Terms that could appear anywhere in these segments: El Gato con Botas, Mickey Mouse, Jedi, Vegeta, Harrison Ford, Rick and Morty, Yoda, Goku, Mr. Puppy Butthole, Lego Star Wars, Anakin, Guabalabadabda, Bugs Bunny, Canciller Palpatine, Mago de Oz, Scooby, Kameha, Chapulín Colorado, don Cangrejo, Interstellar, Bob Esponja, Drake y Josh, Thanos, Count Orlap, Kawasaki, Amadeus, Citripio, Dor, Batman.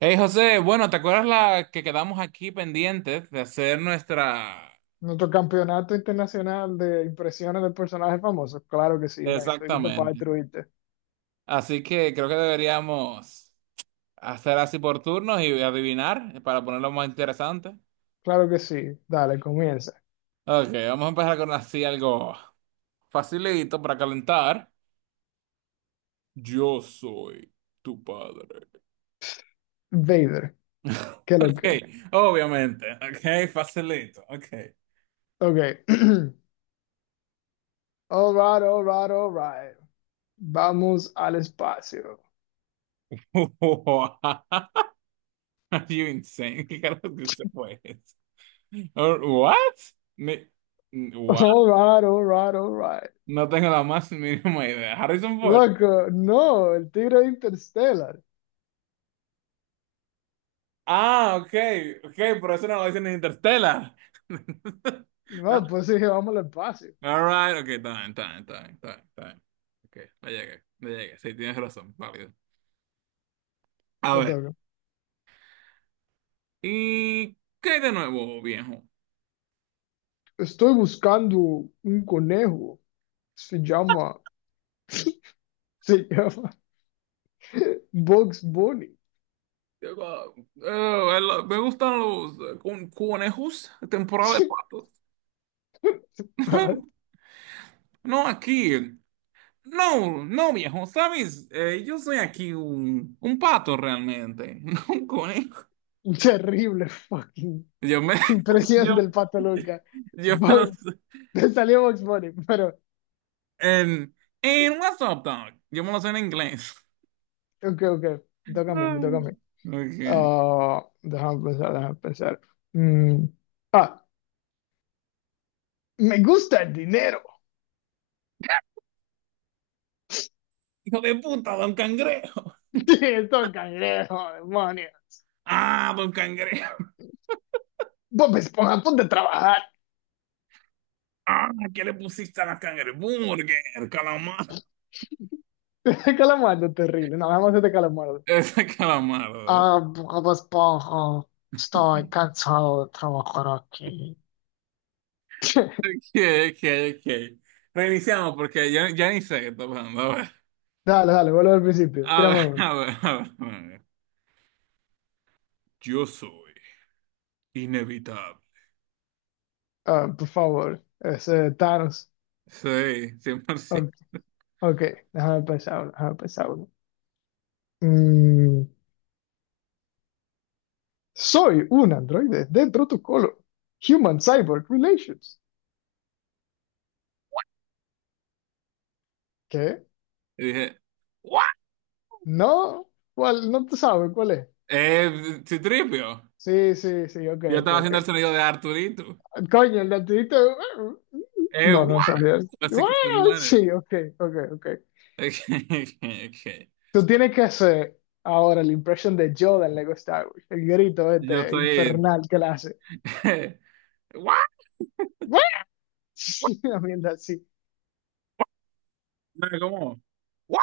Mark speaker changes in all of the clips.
Speaker 1: Hey José, bueno, ¿te acuerdas la que quedamos aquí pendientes de hacer nuestra...
Speaker 2: Nuestro campeonato internacional de impresiones de personajes famosos. Claro que sí, Brian, estoy listo para
Speaker 1: Exactamente.
Speaker 2: destruirte.
Speaker 1: Así que creo que deberíamos hacer así por turnos y adivinar para ponerlo más interesante.
Speaker 2: Claro que sí. Dale, comienza.
Speaker 1: Ok, vamos a empezar con así algo facilito para calentar. Yo soy tu padre.
Speaker 2: Vader, ¿qué es lo
Speaker 1: Ok,
Speaker 2: que?
Speaker 1: obviamente. Ok, facilito. Ok.
Speaker 2: Ok. All right, all right, all right. Vamos al espacio.
Speaker 1: Wow. Are You insane. ¿Qué carajo que se fue Or- What? Ni- what?
Speaker 2: All right, all right, all right.
Speaker 1: No tengo la más mínima idea. Harrison Ford.
Speaker 2: Loco, no, el tigre de Interstellar.
Speaker 1: Ah, okay, okay, por eso no lo dicen en Interstellar.
Speaker 2: No, pues sí, vamos al espacio.
Speaker 1: All right, okay, está bien, está bien, está bien, está bien, está bien. Okay, le llegué, le llegué. Sí, tienes razón, válido. A
Speaker 2: Te
Speaker 1: ver,
Speaker 2: toca.
Speaker 1: ¿y qué hay de nuevo, viejo?
Speaker 2: Estoy buscando un conejo. Se llama, se llama Bugs Bunny.
Speaker 1: Digo, me gustan los conejos, temporada de patos. No, aquí. No, no, viejo, ¿sabes? Yo soy aquí un pato realmente, no un conejo.
Speaker 2: Un terrible fucking
Speaker 1: Yo me,
Speaker 2: impresión
Speaker 1: yo,
Speaker 2: del Pato Luca.
Speaker 1: yo me lo
Speaker 2: Bo-
Speaker 1: sé.
Speaker 2: Te salió Box Bunny, pero
Speaker 1: En, en WhatsApp, dog. Yo me lo sé en inglés.
Speaker 2: ok, ok, me toca a mí, me toca a mí.
Speaker 1: Mm. Okay.
Speaker 2: Déjame pensar, déjame pensar. Mm, ah, Me gusta el dinero.
Speaker 1: Hijo de puta, don Cangrejo.
Speaker 2: Sí, esto cangrejo, demonio.
Speaker 1: Ah, don Cangrejo.
Speaker 2: Bob Esponja, ponte a trabajar.
Speaker 1: Ah, ¿qué le pusiste a la cangreburger? Calamar.
Speaker 2: Calamardo, terrible. No, vamos a hacer calamardo.
Speaker 1: Ese calamar. ¿Verdad?
Speaker 2: Ah, Bob Esponja, estoy cansado de trabajar aquí.
Speaker 1: Ok, ok, ok. Reiniciamos porque ya, ya ni sé qué está pasando.
Speaker 2: Dale, dale, vuelvo al principio.
Speaker 1: A ver,
Speaker 2: Tírame uno.
Speaker 1: a ver, a ver, a ver. Yo soy inevitable.
Speaker 2: Ah, por favor, ese Thanos.
Speaker 1: Sí, 100%.
Speaker 2: O- Ok, déjame pensar uno, déjame pensar uno. Mm, Soy un androide dentro tu colo. Human Cyborg Relations. ¿Qué?
Speaker 1: Y dije, ¿what?
Speaker 2: No, ¿cuál? No te sabes cuál es.
Speaker 1: Citripio.
Speaker 2: Sí, sí, sí, ok,
Speaker 1: Yo
Speaker 2: ok,
Speaker 1: estaba
Speaker 2: ok.
Speaker 1: haciendo el sonido de Arturito.
Speaker 2: Coño, el latidito. No, no
Speaker 1: ¿What?
Speaker 2: sabías.
Speaker 1: Así que se muere.
Speaker 2: Sí, ok, ok, ok.
Speaker 1: Ok, ok, ok.
Speaker 2: Tú tienes que hacer ahora la impresión de Yoda en Lego Star Wars. El grito
Speaker 1: Yo
Speaker 2: este
Speaker 1: soy
Speaker 2: infernal que la hace.
Speaker 1: ¿What? ¿What?
Speaker 2: Una mierda así.
Speaker 1: No, ¿cómo? ¿What?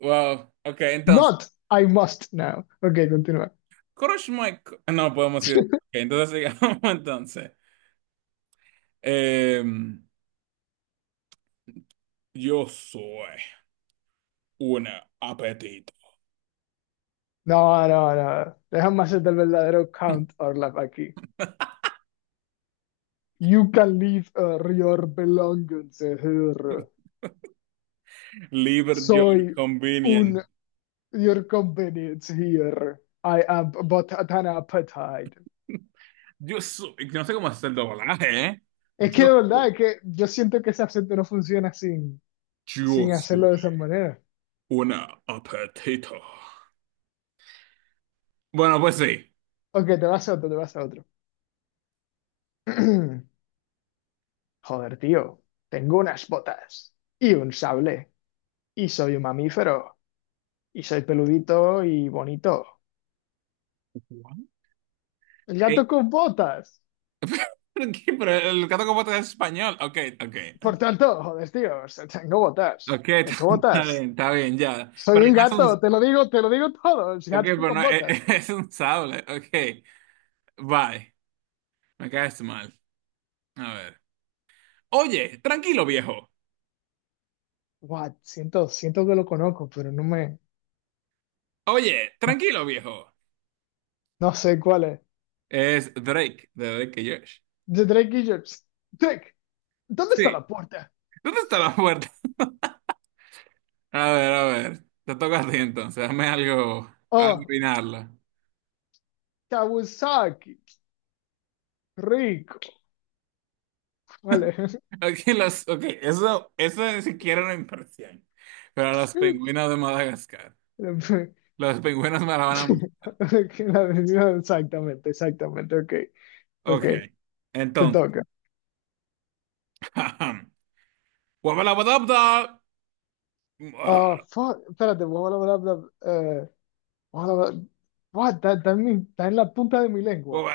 Speaker 1: Wow. Ok, entonces.
Speaker 2: Not, I must now. Ok, continúa.
Speaker 1: Crush my. No podemos ir. Ok, entonces sigamos entonces. Em, yo soy una apetito.
Speaker 2: No, no, no. Déjame hacer el verdadero count Orlap aquí. You can leave your belongings here.
Speaker 1: Liber your
Speaker 2: Soy
Speaker 1: convenience.
Speaker 2: un your convenience here. I am but an appetite.
Speaker 1: Yo soy, no sé cómo hacer el doblaje, ¿eh?
Speaker 2: Es que
Speaker 1: Yo
Speaker 2: de verdad,
Speaker 1: soy,
Speaker 2: es que yo siento que ese acento no funciona
Speaker 1: yo
Speaker 2: sin hacerlo
Speaker 1: soy
Speaker 2: de esa manera.
Speaker 1: una apetito. Bueno, pues sí.
Speaker 2: Ok, te vas a otro, te vas a otro. Joder, tío, tengo unas botas y un sable y soy un mamífero. Y soy peludito y bonito.
Speaker 1: ¿What?
Speaker 2: El
Speaker 1: Eh,
Speaker 2: gato con botas.
Speaker 1: ¿Por qué? Pero el gato con botas es español. Ok, ok. Ok,
Speaker 2: Por tanto, joder, tío, o sea, tengo botas.
Speaker 1: ok,
Speaker 2: Tengo botas.
Speaker 1: está bien, ya.
Speaker 2: Soy
Speaker 1: Pero
Speaker 2: un
Speaker 1: no es
Speaker 2: gato,
Speaker 1: un,
Speaker 2: te lo digo todo. El
Speaker 1: ok,
Speaker 2: gato
Speaker 1: pero
Speaker 2: con
Speaker 1: no,
Speaker 2: botas.
Speaker 1: es, un sable. Ok, bye. Me caes mal. A ver. Oye, tranquilo, viejo.
Speaker 2: What? Siento, siento que lo conozco, pero no me,
Speaker 1: Oye,
Speaker 2: no,
Speaker 1: tranquilo, viejo.
Speaker 2: no sé cuál es.
Speaker 1: Es Drake, de Drake y Josh.
Speaker 2: The Drake Idiots. Drake, ¿dónde está
Speaker 1: Sí.
Speaker 2: la puerta?
Speaker 1: ¿Dónde está la puerta? A ver, te toca a ti entonces, dame algo para
Speaker 2: Oh,
Speaker 1: adivinarla.
Speaker 2: Kawasaki. Rico. Vale.
Speaker 1: Aquí los, ok, eso ni siquiera era una impresión. Pero los pingüinos de Madagascar,
Speaker 2: La-
Speaker 1: los pingüinos me la van a...
Speaker 2: Exactamente, exactamente. Ok, ok.
Speaker 1: Ok,
Speaker 2: Te
Speaker 1: entonces.
Speaker 2: toca.
Speaker 1: Guabalabadabda.
Speaker 2: Ah,
Speaker 1: Guabalaba-
Speaker 2: fuck, espérate, bla, bla, bla, bla, bla, bla, buah, está, está en la punta de mi lengua.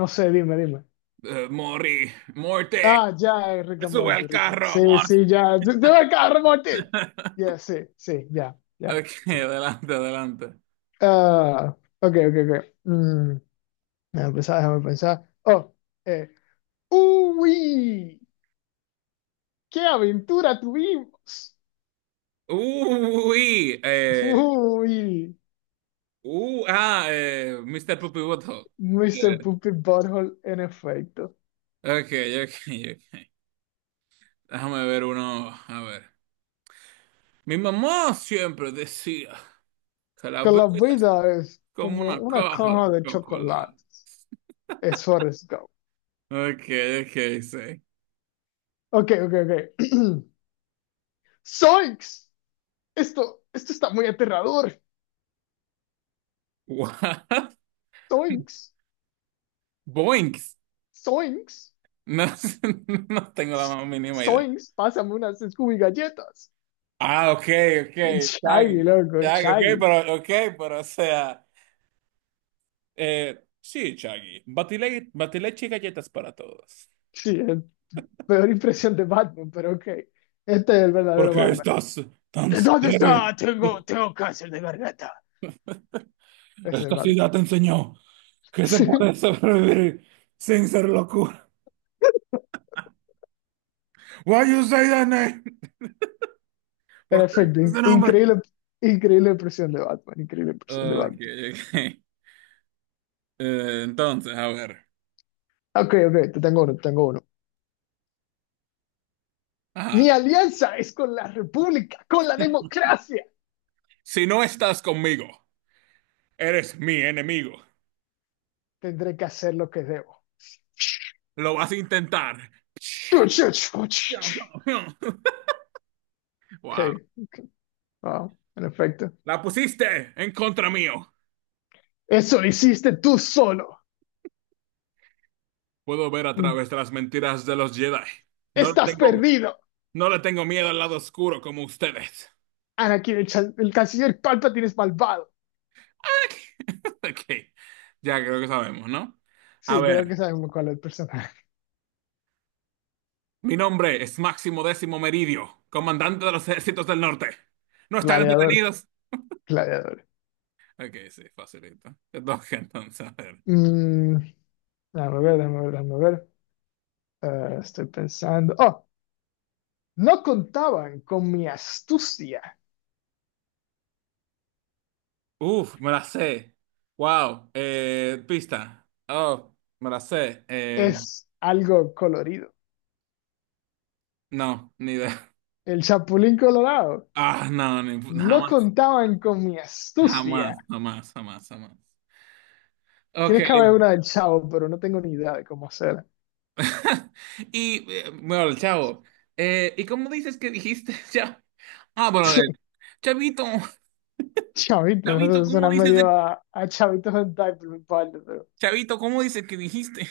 Speaker 2: No sé, dime, dime.
Speaker 1: Morí, muerte,
Speaker 2: Ya, Rick and
Speaker 1: sube
Speaker 2: Morty,
Speaker 1: al
Speaker 2: Sí,
Speaker 1: carro, muerte.
Speaker 2: sí, ya. ¡Se va a Rick and Morty! Ya, sí, sí, ya, ya,
Speaker 1: Ok,
Speaker 2: sí.
Speaker 1: adelante, adelante.
Speaker 2: Ok, ok, ok. Déjame pensar, déjame pensar. Oh, eh. ¡Uy! ¡Qué aventura tuvimos!
Speaker 1: Uy,
Speaker 2: ¡Uy!
Speaker 1: Mr. Puppy
Speaker 2: Mr. Puppy Butthole, en efecto.
Speaker 1: Ok, ok, ok. Déjame ver uno. A ver. Mi mamá siempre decía que la
Speaker 2: Que
Speaker 1: vida
Speaker 2: la
Speaker 1: es
Speaker 2: vida es
Speaker 1: como
Speaker 2: como
Speaker 1: una
Speaker 2: una
Speaker 1: caja
Speaker 2: caja
Speaker 1: de
Speaker 2: de
Speaker 1: chocolate.
Speaker 2: chocolates. Es Forrest Gump.
Speaker 1: Ok, ok, sí.
Speaker 2: Ok, ok, ok. Zoinks. Esto está muy aterrador.
Speaker 1: What?
Speaker 2: Zoinks.
Speaker 1: Boinks.
Speaker 2: Zoinks.
Speaker 1: No, sé, no tengo la más mínima idea.
Speaker 2: Zoinks. Pásame unas Scooby galletas.
Speaker 1: Ah, ok, ok.
Speaker 2: Shaggy,
Speaker 1: Chaggy.
Speaker 2: loco,
Speaker 1: Chaggy,
Speaker 2: Shaggy.
Speaker 1: ok, pero, o sea. Sí, Chaggy. Batile, batileche y galletas para todos.
Speaker 2: Sí, es peor impresión de Batman, pero ok. Este es el
Speaker 1: ¿Por
Speaker 2: verdadero
Speaker 1: qué
Speaker 2: Batman.
Speaker 1: estás tan
Speaker 2: ¿Dónde
Speaker 1: serio?
Speaker 2: está? Tengo, tengo cáncer de garganta. Es el
Speaker 1: Esta
Speaker 2: Batman.
Speaker 1: ciudad te enseñó que se puede sobrevivir sin ser locura. Why you say that name?
Speaker 2: En
Speaker 1: ¿Por qué
Speaker 2: efecto,
Speaker 1: dices ese nombre?
Speaker 2: increíble, increíble impresión de Batman, increíble impresión de
Speaker 1: Ok,
Speaker 2: Batman.
Speaker 1: ok. Entonces, a ver.
Speaker 2: Ok, ok, te tengo uno, te tengo uno. Mi
Speaker 1: Ajá.
Speaker 2: alianza es con la república, con la democracia.
Speaker 1: Si no estás conmigo, eres mi enemigo.
Speaker 2: Tendré que hacer lo que debo.
Speaker 1: Lo vas a intentar.
Speaker 2: Ok,
Speaker 1: Wow.
Speaker 2: wow, en efecto.
Speaker 1: La pusiste en contra mío.
Speaker 2: Eso lo hiciste tú solo.
Speaker 1: Puedo ver a través de las mentiras de los Jedi. No le
Speaker 2: Estás
Speaker 1: tengo,
Speaker 2: perdido.
Speaker 1: no le tengo miedo al lado oscuro como ustedes.
Speaker 2: Anakin, el canciller Palpatine es malvado.
Speaker 1: Ok, ya creo que sabemos, ¿no? A
Speaker 2: Sí, creo
Speaker 1: ver,
Speaker 2: que sabemos cuál es el personaje.
Speaker 1: mi nombre es Máximo Décimo Meridio, comandante de los ejércitos del norte. ¿No están
Speaker 2: Gladiador,
Speaker 1: entretenidos?
Speaker 2: gladiador.
Speaker 1: Ok, sí, facilito. Entonces, entonces, a ver.
Speaker 2: Mm, Déjame ver, déjame ver, déjame ver. Estoy pensando. Oh, no contaban con mi astucia.
Speaker 1: Uf, me la sé. Wow, pista. Oh, me la sé.
Speaker 2: Es algo colorido.
Speaker 1: No, ni idea.
Speaker 2: El Chapulín Colorado.
Speaker 1: Ah, no, ni,
Speaker 2: No
Speaker 1: jamás,
Speaker 2: contaban con mi astucia.
Speaker 1: jamás, jamás, jamás, jamás. Ok.
Speaker 2: Tienes que haber una del Chavo, pero no tengo ni idea de cómo hacerla.
Speaker 1: Y, bueno, chavo, ¿y cómo dices que dijiste, chavo? Ah, bueno, Chavito,
Speaker 2: Chavito,
Speaker 1: Chavito,
Speaker 2: eso
Speaker 1: ¿cómo
Speaker 2: suena
Speaker 1: dices
Speaker 2: medio
Speaker 1: de...
Speaker 2: a Chavitos Hentai por mi parte, pero.
Speaker 1: Chavito, ¿cómo dices que dijiste?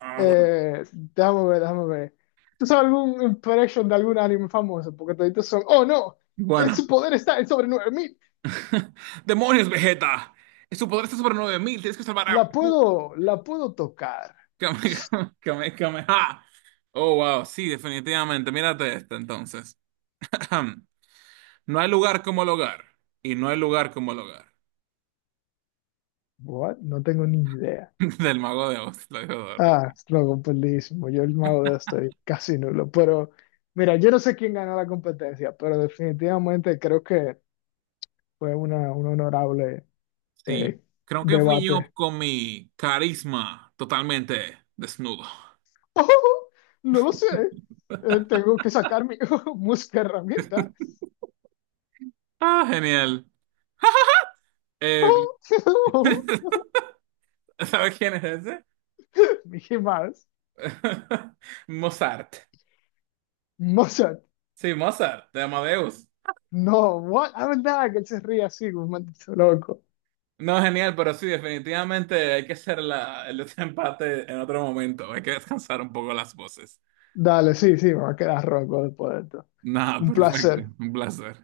Speaker 1: Ah, bueno.
Speaker 2: Déjame ver, déjame ver. ¿Tú sabes algún impression de algún anime famoso? Porque toditos son. ¡Oh, no! Su
Speaker 1: Bueno.
Speaker 2: poder está en sobre 9000.
Speaker 1: Demonios, Vegeta. Su poder está sobre 9000. Tienes que salvar a Goku.
Speaker 2: La puedo tocar.
Speaker 1: Kame- Kame- Kameha. Oh, wow, sí, definitivamente. Mírate esta entonces. No hay lugar como el hogar. Y no hay lugar como el hogar.
Speaker 2: What? No tengo ni idea.
Speaker 1: Del mago de Oz, lo dijo Dor.
Speaker 2: Ah, lo completísimo. Yo el mago de Oz estoy casi nulo. Pero mira, yo no sé quién ganó la competencia, pero definitivamente creo que fue una, un honorable
Speaker 1: Sí,
Speaker 2: eh,
Speaker 1: creo que fui
Speaker 2: debate.
Speaker 1: yo con mi carisma totalmente desnudo.
Speaker 2: No lo sé. Tengo que sacar mi música herramienta.
Speaker 1: Ah, genial. Eh, ¿Sabes quién es ese?
Speaker 2: Mickey Mouse.
Speaker 1: Mozart.
Speaker 2: Mozart.
Speaker 1: Sí, Mozart, de Amadeus.
Speaker 2: No, what? Ah, verdad que él se ríe así, como un maldito loco.
Speaker 1: No, genial, pero sí, definitivamente hay que hacer la, el otro empate en otro momento. Hay que descansar un poco las voces.
Speaker 2: Dale, sí, sí, me va a quedar roco después de esto.
Speaker 1: Nada,
Speaker 2: Un
Speaker 1: perfecto.
Speaker 2: placer.
Speaker 1: Un placer.